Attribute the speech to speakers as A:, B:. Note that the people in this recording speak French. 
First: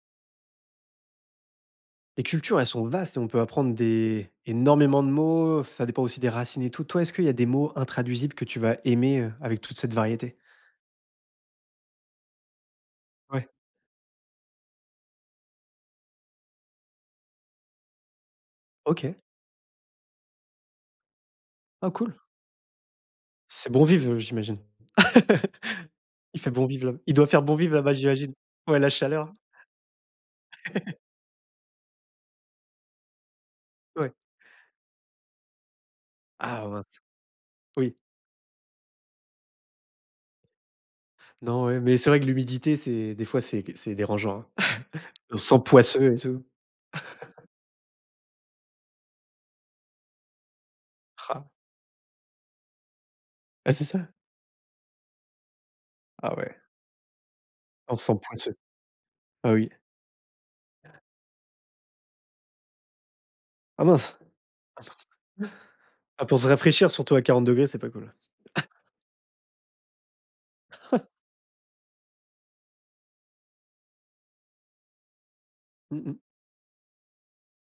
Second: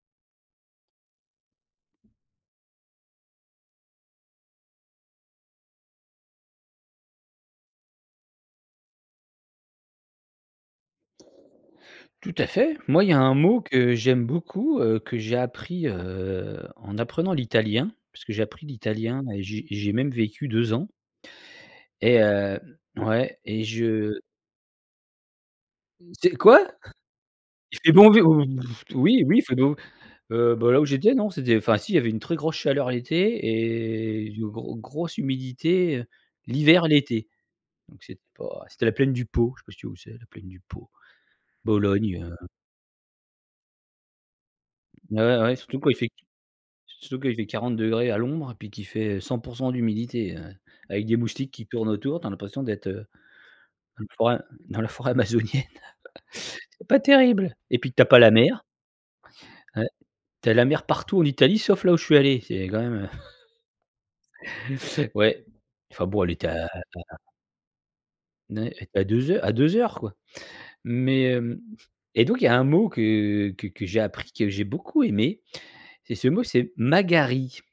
A: Les cultures, elles sont vastes et on peut apprendre des énormément de mots, ça dépend aussi des racines et tout. Toi, est-ce qu'il y a des mots intraduisibles que tu vas aimer, heu, avec toute cette variété?
B: Tout à fait. Moi, il y a un
A: Ouais.
B: mot que j'aime beaucoup, heu, que j'ai appris heu, en apprenant l'italien, puisque j'ai appris
A: OK.
B: l'italien et j'ai j'ai même vécu 2 ans
A: Ah cool.
B: et hem ouais, et
A: C'est bon vivre, heu,
B: je
A: j'imagine.
B: C'est
A: Il fait bon
B: quoi?
A: vivre là, il doit faire bon vivre
B: Il fait
A: là-bas
B: bon vivre?
A: j'imagine.
B: Heu
A: Ouais la
B: oui,
A: chaleur.
B: oui, il fait bon heu, bah là, ou j'étais, non, c'était enfin si il y avait une très grosse chaleur l'été
A: Ouais.
B: et une gros grosse humidité, heu,
A: Ah
B: l'hiver,
A: mince.
B: l'été.
A: Oui.
B: Donc c'était pas c'était la plaine du Pô, je sais pas si tu vois où c'est, le plaine du Pô,
A: Non, ouais, mais c'est
B: Bologne,
A: vrai que
B: heu
A: l'humidité c'est, des fois, c'est c'est dérangeant. On
B: Ne
A: se
B: ouais,
A: sent
B: surtout quand il fait
A: poisseux et tout.
B: surtout quand il fait 40° à l'ombre et puis qu'il fait 100 % d'humidité, heu, avec des
A: Ah!
B: moustiques qui tournent autour. Tu as l'impression d'être, heu,
A: Ben, c'est
B: dans une
A: ça.
B: forêt dans la forêt amazonienne.
A: Ah ouais.
B: C'est pas terrible et puis
A: On
B: tu as
A: se
B: pas
A: sent
B: la
A: poisseux.
B: mer
A: Heu, oui.
B: ouais, tu as la mer partout en Italie sauf là où je suis allé. C'est quand même, heu
A: Ah mince!
B: Ouais, enfin bon,
A: Ah,
B: elle
A: pour se
B: était à à
A: rafraîchir
B: à
A: surtout à 40°, c'est pas cool.
B: N ouais, à 2 heur à 2 heures, quoi. Mais, hem, et donc il y a un mot que que que j'ai appris, que j'ai beaucoup aimé.
A: Mmh
B: C'est
A: mh.
B: ce mot c'est: «Magari».